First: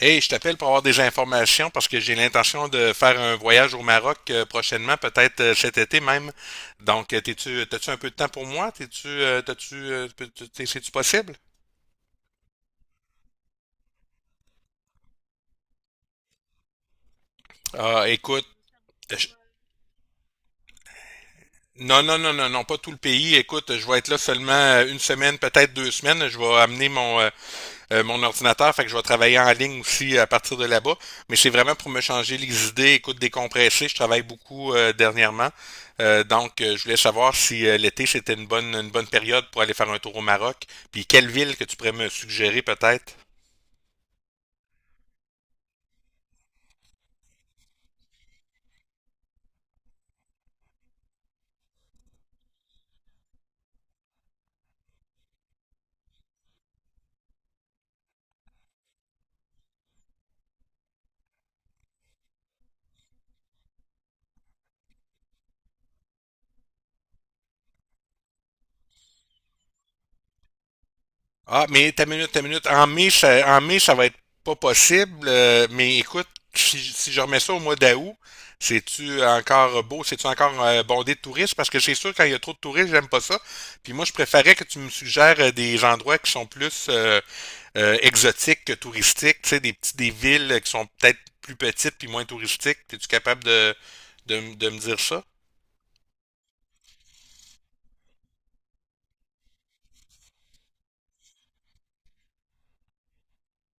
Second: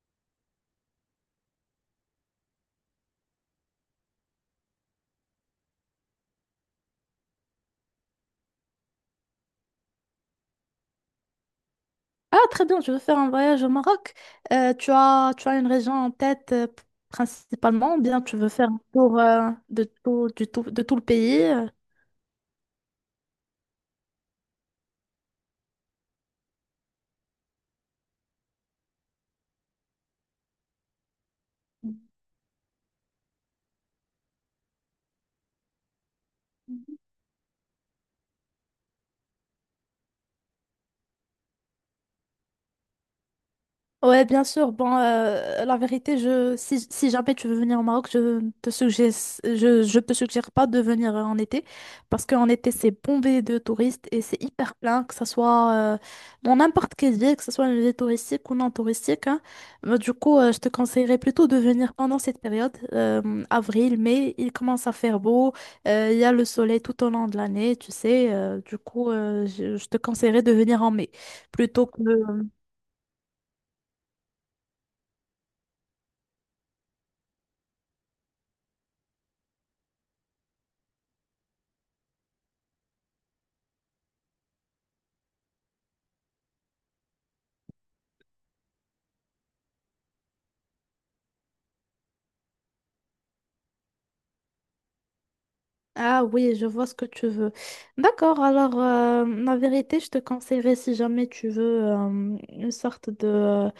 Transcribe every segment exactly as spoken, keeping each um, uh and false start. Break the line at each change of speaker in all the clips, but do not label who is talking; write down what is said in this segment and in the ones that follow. Hey, je t'appelle pour avoir des informations parce que j'ai l'intention de faire un voyage au Maroc euh, prochainement, peut-être euh, cet été même. Donc, euh, t'es-tu, euh, t'as-tu un peu de temps pour moi? T'es-tu, euh, t'as-tu, euh, peux- t'es- C'est-tu possible?
Ah, très bien, je veux faire un voyage au Maroc. Euh, tu as, tu as une région en tête euh, p- principalement, ou
Ah,
bien tu
écoute,
veux faire un tour
je-
euh, de tout, du tout, de tout le pays? euh?
non, non, non, non, non, pas tout le pays. Écoute, je vais être là seulement euh, une semaine, peut-être deux semaines. Je vais amener mon, euh, mon ordinateur, fait que je vais travailler en ligne aussi à partir de là-bas. Mais c'est vraiment pour me changer les idées, écoute, décompresser. Je travaille beaucoup euh, dernièrement. Euh, donc, euh, je voulais savoir si euh, l'été, c'était une bonne, une bonne période pour aller faire un tour au Maroc. Puis, quelle ville que tu pourrais me suggérer peut-être?
Ouais, bien sûr. Bon, euh, la vérité, je, si, si jamais tu veux venir au Maroc, je te suggère, je, je te suggère pas de venir euh, en été parce qu'en été, c'est bombé de touristes et c'est hyper plein, que ce soit euh, dans n'importe quelle ville, que ce soit une ville touristique ou non touristique, hein. Mais du coup, euh, je te conseillerais plutôt de venir pendant cette période, euh, avril, mai, il commence à faire beau, euh, il y a le soleil tout au long de l'année, tu sais. Euh, du coup, euh, je, je te conseillerais de venir en mai
Ah,
plutôt
mais
que...
ta minute, ta minute. En mai, ça, en mai, ça va être pas possible. euh, mais écoute, si, si je remets ça au mois d'août, c'est-tu encore beau? C'est-tu encore euh, bondé de touristes? Parce que c'est sûr, quand il y a trop de touristes, j'aime pas ça. Puis moi, je préférais que tu me suggères euh, des endroits qui sont plus euh, euh, exotiques que touristiques. Tu sais, des petits, des villes qui sont peut-être plus petites puis moins touristiques. Es-tu capable de, de, m- de me dire ça?
Ah oui, je vois ce que tu veux. D'accord, alors euh, la vérité, je te conseillerais si jamais tu veux euh, une sorte de,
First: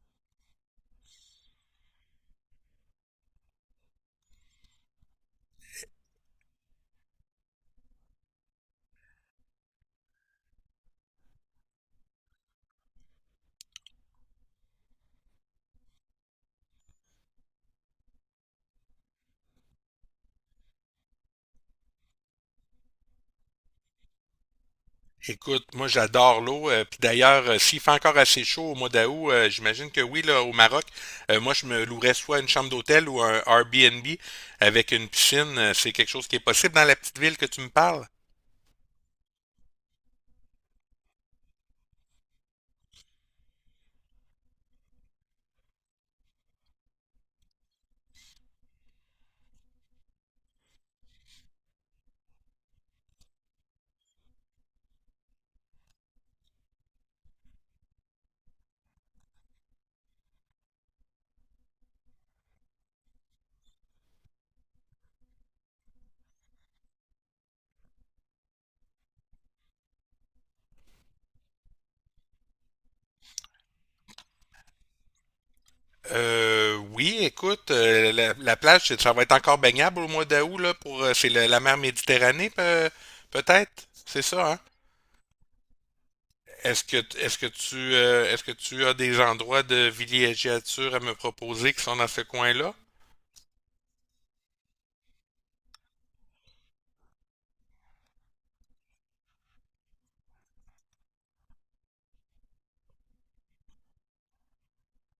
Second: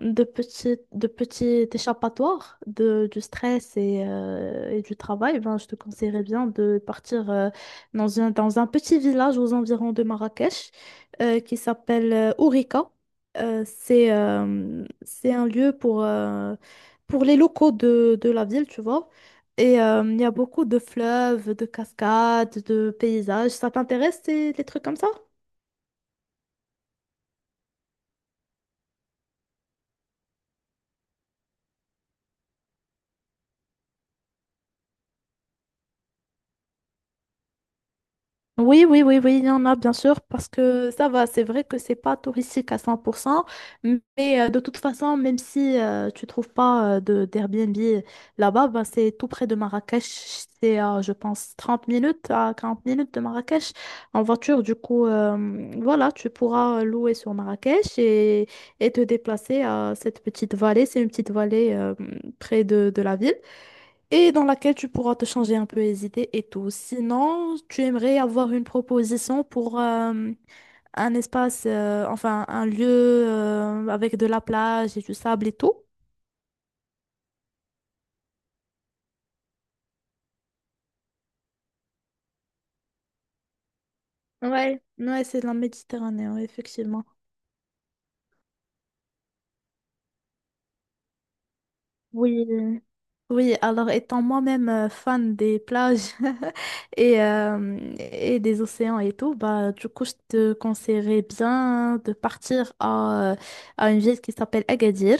de petit, de petit échappatoire de, du stress et, euh, et du travail, ben, je te conseillerais bien de partir euh, dans un, dans un petit village aux environs de Marrakech euh, qui s'appelle euh, Ourika. Euh, c'est euh, c'est un lieu pour, euh, pour les locaux de, de la ville, tu vois. Et euh, il y a beaucoup de fleuves, de cascades, de paysages. Ça t'intéresse, ces- les trucs comme ça?
Écoute, moi j'adore l'eau. Euh, puis d'ailleurs, euh, s'il fait encore assez chaud au mois d'août, euh, j'imagine que oui, là, au Maroc, euh, moi je me louerais soit une chambre d'hôtel ou un Airbnb avec une piscine. Euh, C'est quelque chose qui est possible dans la petite ville que tu me parles?
Oui, oui, oui, oui, il y en a bien sûr, parce que ça va, c'est vrai que c'est pas touristique à cent pour cent, mais euh, de toute façon, même si euh, tu trouves pas euh, de d'Airbnb là-bas, ben, c'est tout près de Marrakech, c'est à, je pense trente minutes à quarante minutes de Marrakech en voiture, du coup, euh, voilà, tu pourras euh, louer sur Marrakech et, et te déplacer à cette petite vallée, c'est une petite vallée euh, près de, de la ville et dans laquelle tu pourras te changer un peu les idées et tout. Sinon, tu aimerais avoir une proposition pour euh, un espace, euh, enfin un lieu euh, avec de la plage et du sable et tout.
Euh, oui, écoute, euh, la, la plage, c'est- ça va être encore baignable au mois d'août, là, pour, euh, c'est la, la mer Méditerranée, pe- peut-être? C'est ça, hein?
Ouais, ouais, c'est de la Méditerranée, ouais,
Est-ce que,
effectivement.
est-ce que tu, euh, est-ce que tu as des endroits de villégiature à me proposer qui sont dans ce coin-là?
Oui. Oui, alors étant moi-même euh, fan des plages et, euh, et des océans et tout, bah du coup je te conseillerais bien de partir à, euh, à une ville qui s'appelle Agadir.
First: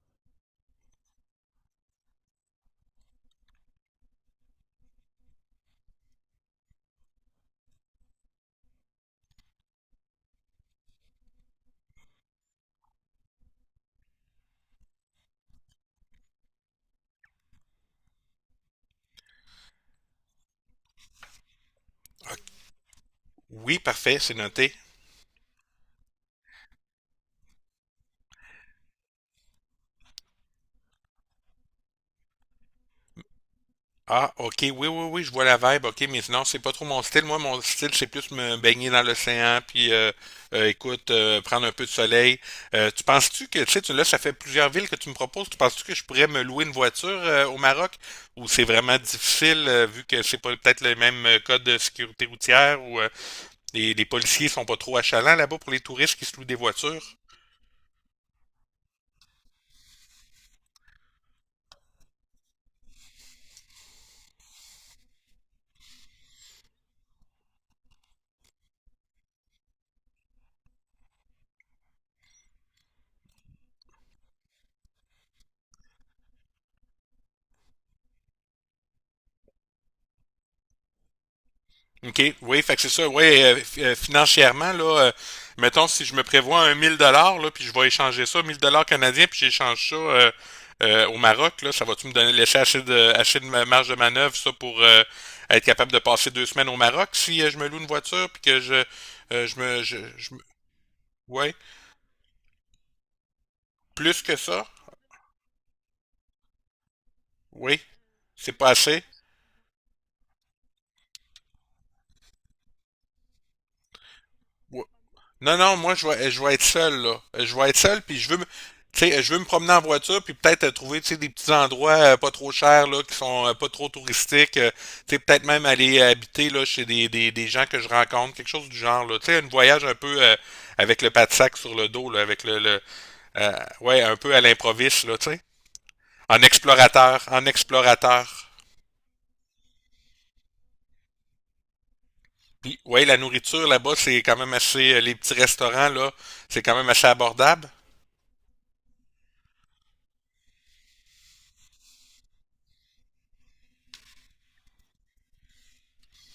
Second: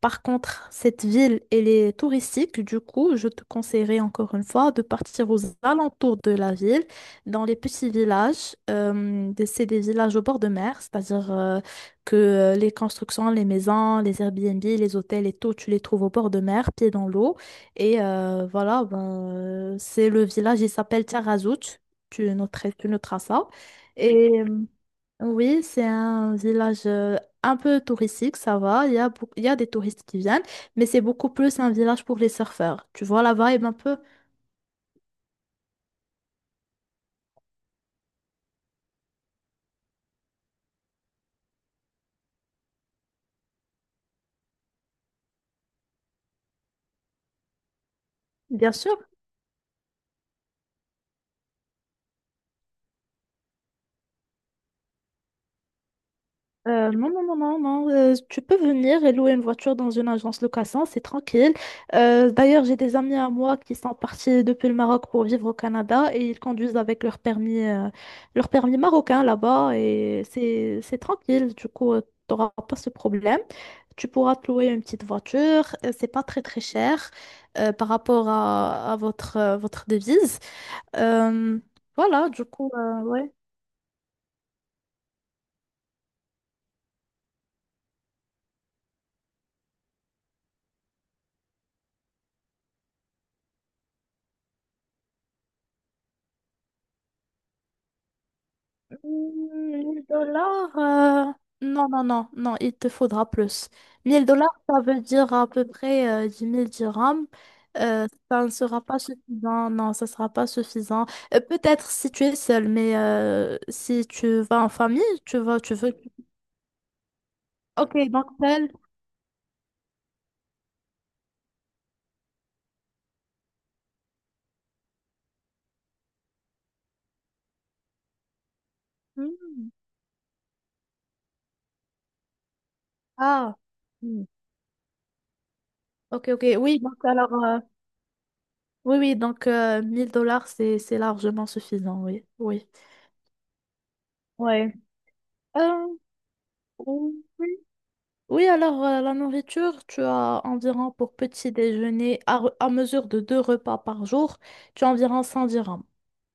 Par contre, cette ville, elle est touristique. Du coup, je te conseillerais encore une fois de partir aux alentours de la ville, dans les petits villages. Euh, des- c'est des villages au bord de mer, c'est-à-dire euh, que euh, les constructions, les maisons, les Airbnb, les hôtels et tout, tu les trouves au bord de mer, pieds dans l'eau. Et euh, voilà, ben, euh, c'est le village, il s'appelle Tiarazout. Tu
Ok.
noterais, tu noteras ça.
Oui, parfait,
Et
c'est
euh,
noté.
oui, c'est un village euh, un peu touristique, ça va. Il y a, beaucoup- il y a des touristes qui viennent, mais c'est beaucoup plus un village pour les surfeurs. Tu vois la vibe un peu.
Ah, ok, oui, oui, oui, je vois la vibe, ok, mais sinon, c'est pas trop mon style. Moi, mon style, c'est plus me baigner dans l'océan, puis euh, euh, écoute, euh, prendre un peu de soleil. Euh, tu penses-tu que, tu sais, tu- là, ça fait plusieurs villes que tu me proposes, tu penses-tu que je pourrais me louer une voiture euh, au Maroc, ou c'est
Bien sûr.
vraiment difficile, euh, vu que c'est pas peut-être le même euh, code de sécurité routière, ou euh, les, les policiers sont pas trop achalants là-bas pour les touristes qui se louent des
Euh,
voitures?
non, non, non, non, non. Euh, tu peux venir et louer une voiture dans une agence location, c'est tranquille. Euh, d'ailleurs, j'ai des amis à moi qui sont partis depuis le Maroc pour vivre au Canada et ils conduisent avec leur permis, euh, leur permis marocain là-bas et c'est, c'est tranquille. Du coup, tu n'auras pas ce problème. Tu pourras te louer une petite voiture. euh, C'est pas très, très cher euh, par rapport à, à votre, euh, votre devise. Euh, voilà,
OK,
du
oui,
coup,
fait que c'est
euh,
ça. Oui,
ouais.
euh, f- euh, financièrement, là, euh, mettons si je me prévois un mille dollars, là, puis je vais échanger ça, mille dollars canadiens, puis j'échange ça euh, euh, au Maroc, là, ça va-tu me donner laisser assez de, assez de ma- marge de manœuvre, ça, pour euh, être capable de passer deux semaines au Maroc si euh, je me loue une voiture, puis que je, euh, je me, je,
mille
je me-
dollars, euh,
ouais,
non, non, non, non, il te faudra plus.
plus
mille
que
dollars,
ça,
ça veut dire à peu près euh, dix mille dirhams.
oui,
Euh, ça ne
c'est pas
sera pas
assez.
suffisant, non, ça ne sera pas suffisant. Euh, peut-être si tu es seul, mais euh, si tu vas en
Ouais.
famille, tu
Non,
vas, tu
non, moi,
veux.
je vais, je vais être seul, là. Je vais être
Ok,
seul, puis
donc
je veux me,
seul.
tu sais, je veux me promener en voiture, puis peut-être euh, trouver, tu sais, des petits endroits euh, pas trop chers, là, qui sont euh, pas trop touristiques. Euh, tu sais, peut-être même aller euh, habiter, là, chez des, des, des gens que je rencontre, quelque chose du genre, là. Tu sais, un
Hmm.
voyage un peu euh, avec le pas de sac sur le dos, là, avec le, le euh,
Ah,
ouais, un
Hmm.
peu à l'improviste, là, tu sais.
Ok,
En
ok, oui, donc
explorateur,
alors,
en
euh,
explorateur.
oui, oui, donc euh, mille dollars, c'est, c'est largement suffisant, oui, oui.
Puis, ouais, la nourriture là-bas, c'est quand même
Ouais.
assez, euh, les petits
Euh,
restaurants, là, c'est quand même assez
oui.
abordable.
Oui, alors euh, la nourriture, tu as environ pour petit déjeuner, à, re- à mesure de deux repas par jour, tu as environ cent dirhams.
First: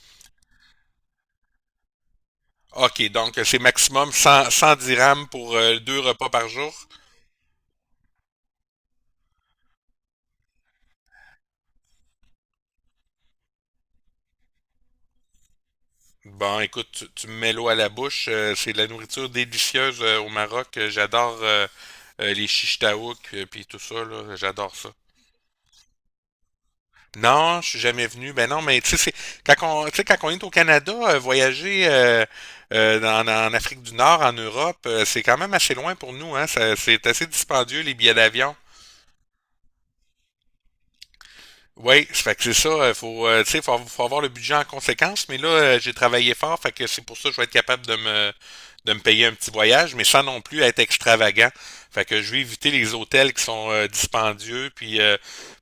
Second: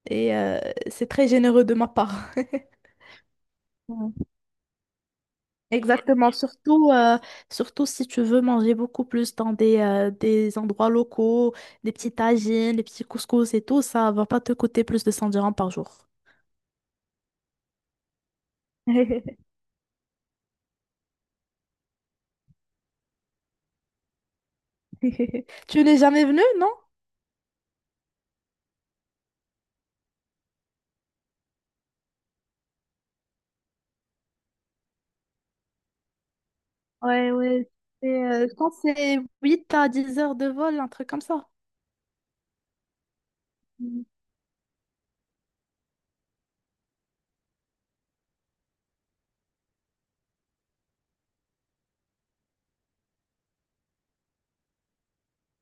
Et euh, c'est très généreux de ma part.
OK, donc euh, c'est maximum
Ouais.
cent, cent dirhams pour euh, deux repas
Exactement,
par jour.
surtout, euh, surtout si tu veux manger beaucoup plus dans des, euh, des endroits locaux, des petits tagines, des petits couscous et tout, ça va pas te coûter plus de cent dirhams par jour.
Bon, écoute, tu, tu me mets l'eau à la bouche. Euh, c'est de la nourriture délicieuse euh, au Maroc. Euh, J'adore euh, euh, les chichtaouk et puis tout ça, là. J'adore ça.
Tu n'es jamais venu, non?
Non, je suis jamais venu. Ben non, mais tu sais, c'est- quand on, tu sais, quand on est au Canada, euh, voyager euh, euh, dans- en Afrique du Nord, en Europe, euh, c'est quand même assez loin pour nous, hein. Ça- c'est assez
Ouais, ouais.
dispendieux, les billets
c'est, euh, Je
d'avion.
pense que c'est huit à dix heures de vol, un truc comme ça.
Oui, ça fait que c'est ça, il faut, euh, tu sais, faut, faut avoir le budget en conséquence, mais là, euh, j'ai travaillé fort, fait que c'est pour ça que je vais être capable de me, de me payer un petit voyage, mais sans non plus être extravagant. Fait que je vais éviter les hôtels qui sont euh, dispendieux, puis euh,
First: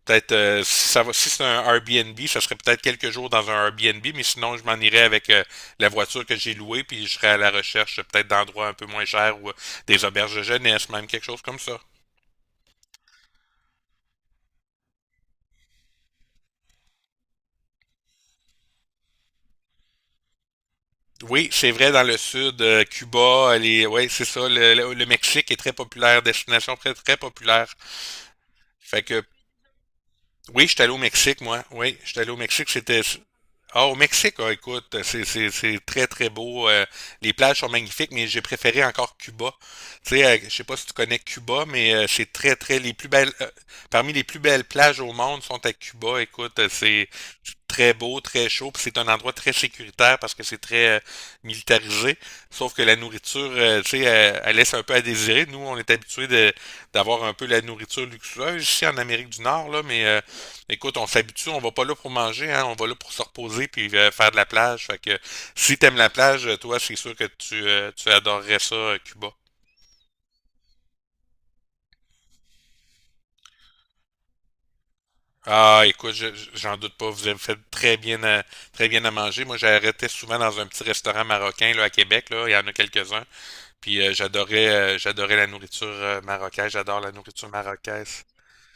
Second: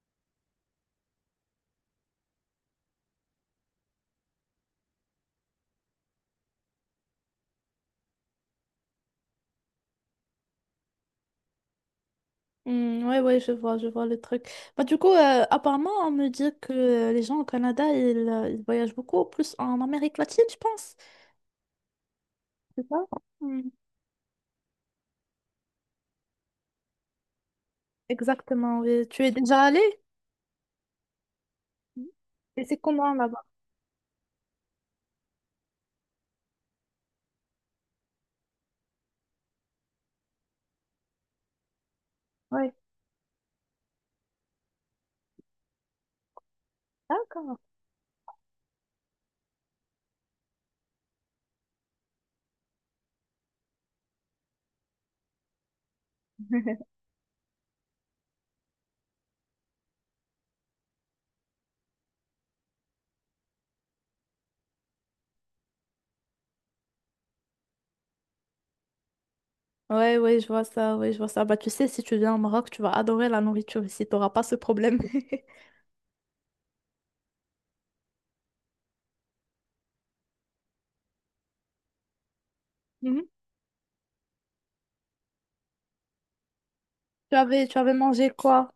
peut-être, euh, si ça va, si c'est un Airbnb, ça serait peut-être quelques jours dans un Airbnb, mais sinon, je m'en irais avec euh, la voiture que j'ai louée, puis je serais à la recherche euh, peut-être d'endroits un peu moins chers ou euh, des auberges de jeunesse, même quelque chose comme ça.
Hmm, ouais, ouais, je vois, je vois le truc. Bah, du coup, euh, apparemment, on me dit que euh, les gens au Canada, ils, euh, ils voyagent beaucoup, plus en Amérique latine, je pense.
Oui, c'est vrai, dans le sud, euh,
C'est ça?
Cuba,
Hmm.
les, ouais, c'est ça, le, le- le Mexique est très populaire, destination très, très populaire.
Exactement,
Fait
oui. Tu
que
es déjà allé?
oui, j'étais allé au Mexique, moi. Oui, j'étais allé au
Et
Mexique.
c'est
C'était.
comment là-bas?
Ah, au Mexique, ah, écoute, c'est, c'est, c'est très, très beau. Euh, les plages sont magnifiques, mais j'ai préféré encore Cuba. Tu sais, euh, je sais pas si tu connais Cuba, mais euh, c'est très,
Ouais.
très. Les plus belles. Euh, parmi les plus belles plages au monde sont à Cuba. Écoute, euh, c'est
D'accord.
très beau, très chaud, puis c'est un endroit très sécuritaire parce que c'est très euh, militarisé. Sauf que la nourriture, euh, tu sais, elle, elle laisse un peu à désirer. Nous, on est habitués de, d'avoir un peu la nourriture luxueuse ici en Amérique du Nord, là, mais euh, écoute, on s'habitue, on va pas là pour manger, hein, on va là pour se reposer puis euh, faire de la plage. Fait que si t'aimes la plage, euh, toi, c'est sûr que tu, euh, tu adorerais ça, euh, Cuba.
Ouais, ouais, je vois ça, ouais, je vois ça. Bah, tu sais, si tu viens au Maroc, tu vas adorer la nourriture ici, t'auras pas ce problème.
Ah, écoute, je- je- j'en doute pas, vous avez fait très bien à, très bien à manger. Moi, j'arrêtais souvent dans un petit restaurant marocain là à Québec, là, il y en a quelques-uns.
Mhm.
Puis euh, j'adorais euh, j'adorais la nourriture euh, marocaine, j'adore la
Tu
nourriture
avais, tu avais
marocaise.
mangé quoi?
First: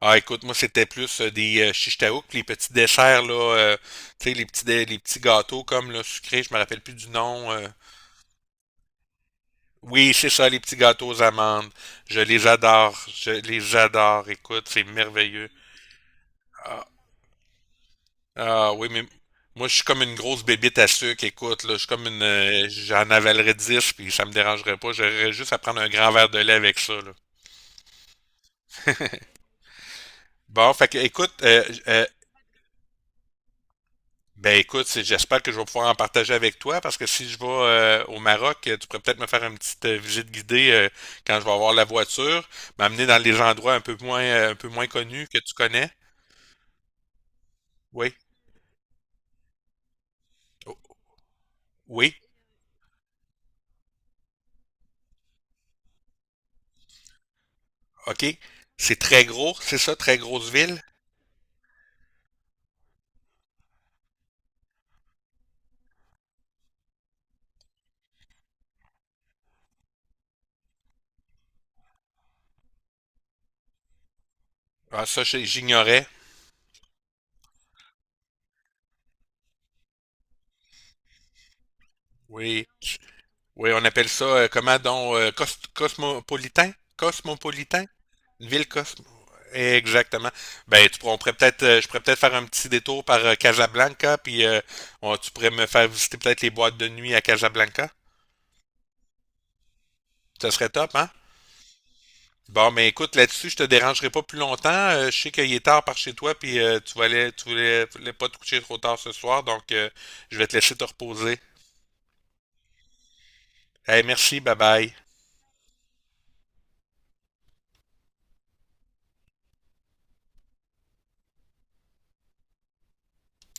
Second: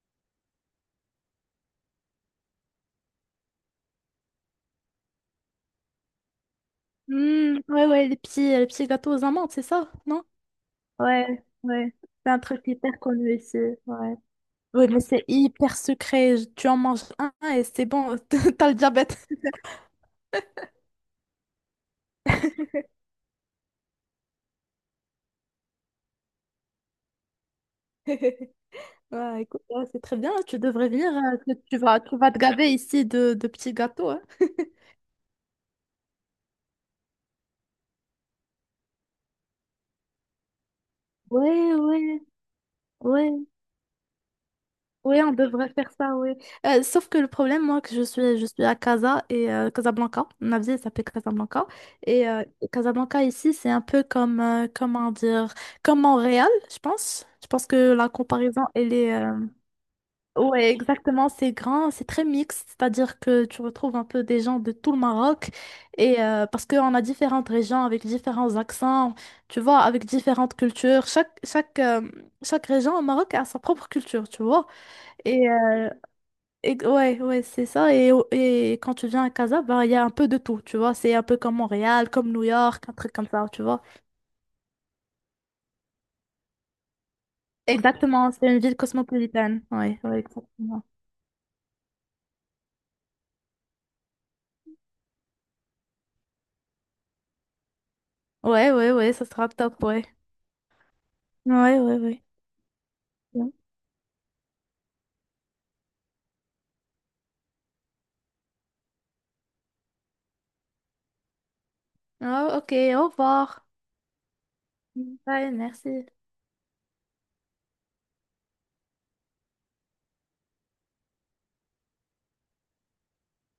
Ah, écoute, moi, c'était plus euh, des euh, shish taouk, les petits desserts là, euh, tu sais, les petits dé- les petits gâteaux comme là, sucrés, je me rappelle plus du nom.
Hmm,
euh,
ouais, ouais, les petits, les petits gâteaux aux amandes, c'est ça,
Oui,
non?
c'est ça, les petits gâteaux aux
Ouais,
amandes.
ouais.
Je
C'est un
les
truc hyper
adore. Je
connu ici,
les
ouais.
adore. Écoute, c'est
Oui, mais c'est
merveilleux.
hyper secret. Tu en
Ah,
manges un et c'est bon, t'as
ah
le
oui, mais
diabète.
moi, je suis comme une grosse bébite à sucre. Écoute, là, je suis comme une. Euh, J'en avalerais dix puis ça me dérangerait pas. J'aurais juste à prendre un grand verre de lait avec ça, là.
Ouais, écoute, ouais, c'est très bien. Tu
Bon,
devrais
fait que,
venir.
écoute,
Euh, que
euh,
Tu vas,
euh,
tu vas te gaver ici de, de petits gâteaux, hein.
ben écoute, c'est- j'espère que je vais pouvoir en partager avec toi parce que si je vais euh, au Maroc, euh, tu pourrais peut-être me faire une petite euh, visite guidée euh, quand je vais avoir
Ouais,
la
ouais,
voiture, m'amener dans les
ouais,
endroits un peu moins, euh, un peu moins
ouais,
connus
on
que tu
devrait
connais.
faire ça, ouais. Euh, sauf que le problème, moi, que je
Oui.
suis, je suis à Casa et euh, Casablanca. Ma
Oh.
ville s'appelle Casablanca.
Oui,
Et euh, Casablanca ici, c'est un peu comme, euh, comment dire, comme Montréal, je pense. Je pense que la
OK.
comparaison, elle
C'est
est,
très
euh,
gros, c'est ça, très grosse
Ouais,
ville?
exactement, c'est grand, c'est très mixte, c'est-à-dire que tu retrouves un peu des gens de tout le Maroc, et euh, parce qu'on a différentes régions avec différents accents, tu vois, avec différentes cultures. Chaque, chaque, euh, chaque région au Maroc a sa propre culture, tu vois.
Ah, ça, j'ai-
Et, euh,
j'ignorais.
et- ouais, ouais, c'est ça. Et, au- et quand tu viens à Casa, bah, il y a un peu de tout, tu vois. C'est un peu comme Montréal, comme New
Oui.
York, un truc comme ça, tu
Oui,
vois.
on appelle ça, euh, comment donc, euh, cos- cosmopolitain? Cosmopolitain?
Exactement, c'est
Une
une
ville
ville
cosmo.
cosmopolitaine. Ouais, ouais,
Exactement.
exactement.
Ben, tu pourrais- on pourrait peut-être, euh, je pourrais peut-être faire un petit détour par euh, Casablanca, puis euh, on- tu pourrais me faire visiter peut-être les boîtes de nuit à Casablanca.
Ouais, ouais, ouais, ça sera top, ouais.
Ça serait top, hein?
Ouais, ouais,
Bon, mais écoute, là-dessus,
ouais.
je te dérangerai pas plus longtemps. Euh, je sais qu'il est tard par chez toi, puis euh, tu voulais, tu voulais, tu voulais pas te coucher trop tard ce soir, donc euh, je vais te laisser te reposer.
Oh, ok, au revoir.
Hey, merci, bye bye.
Bye, merci.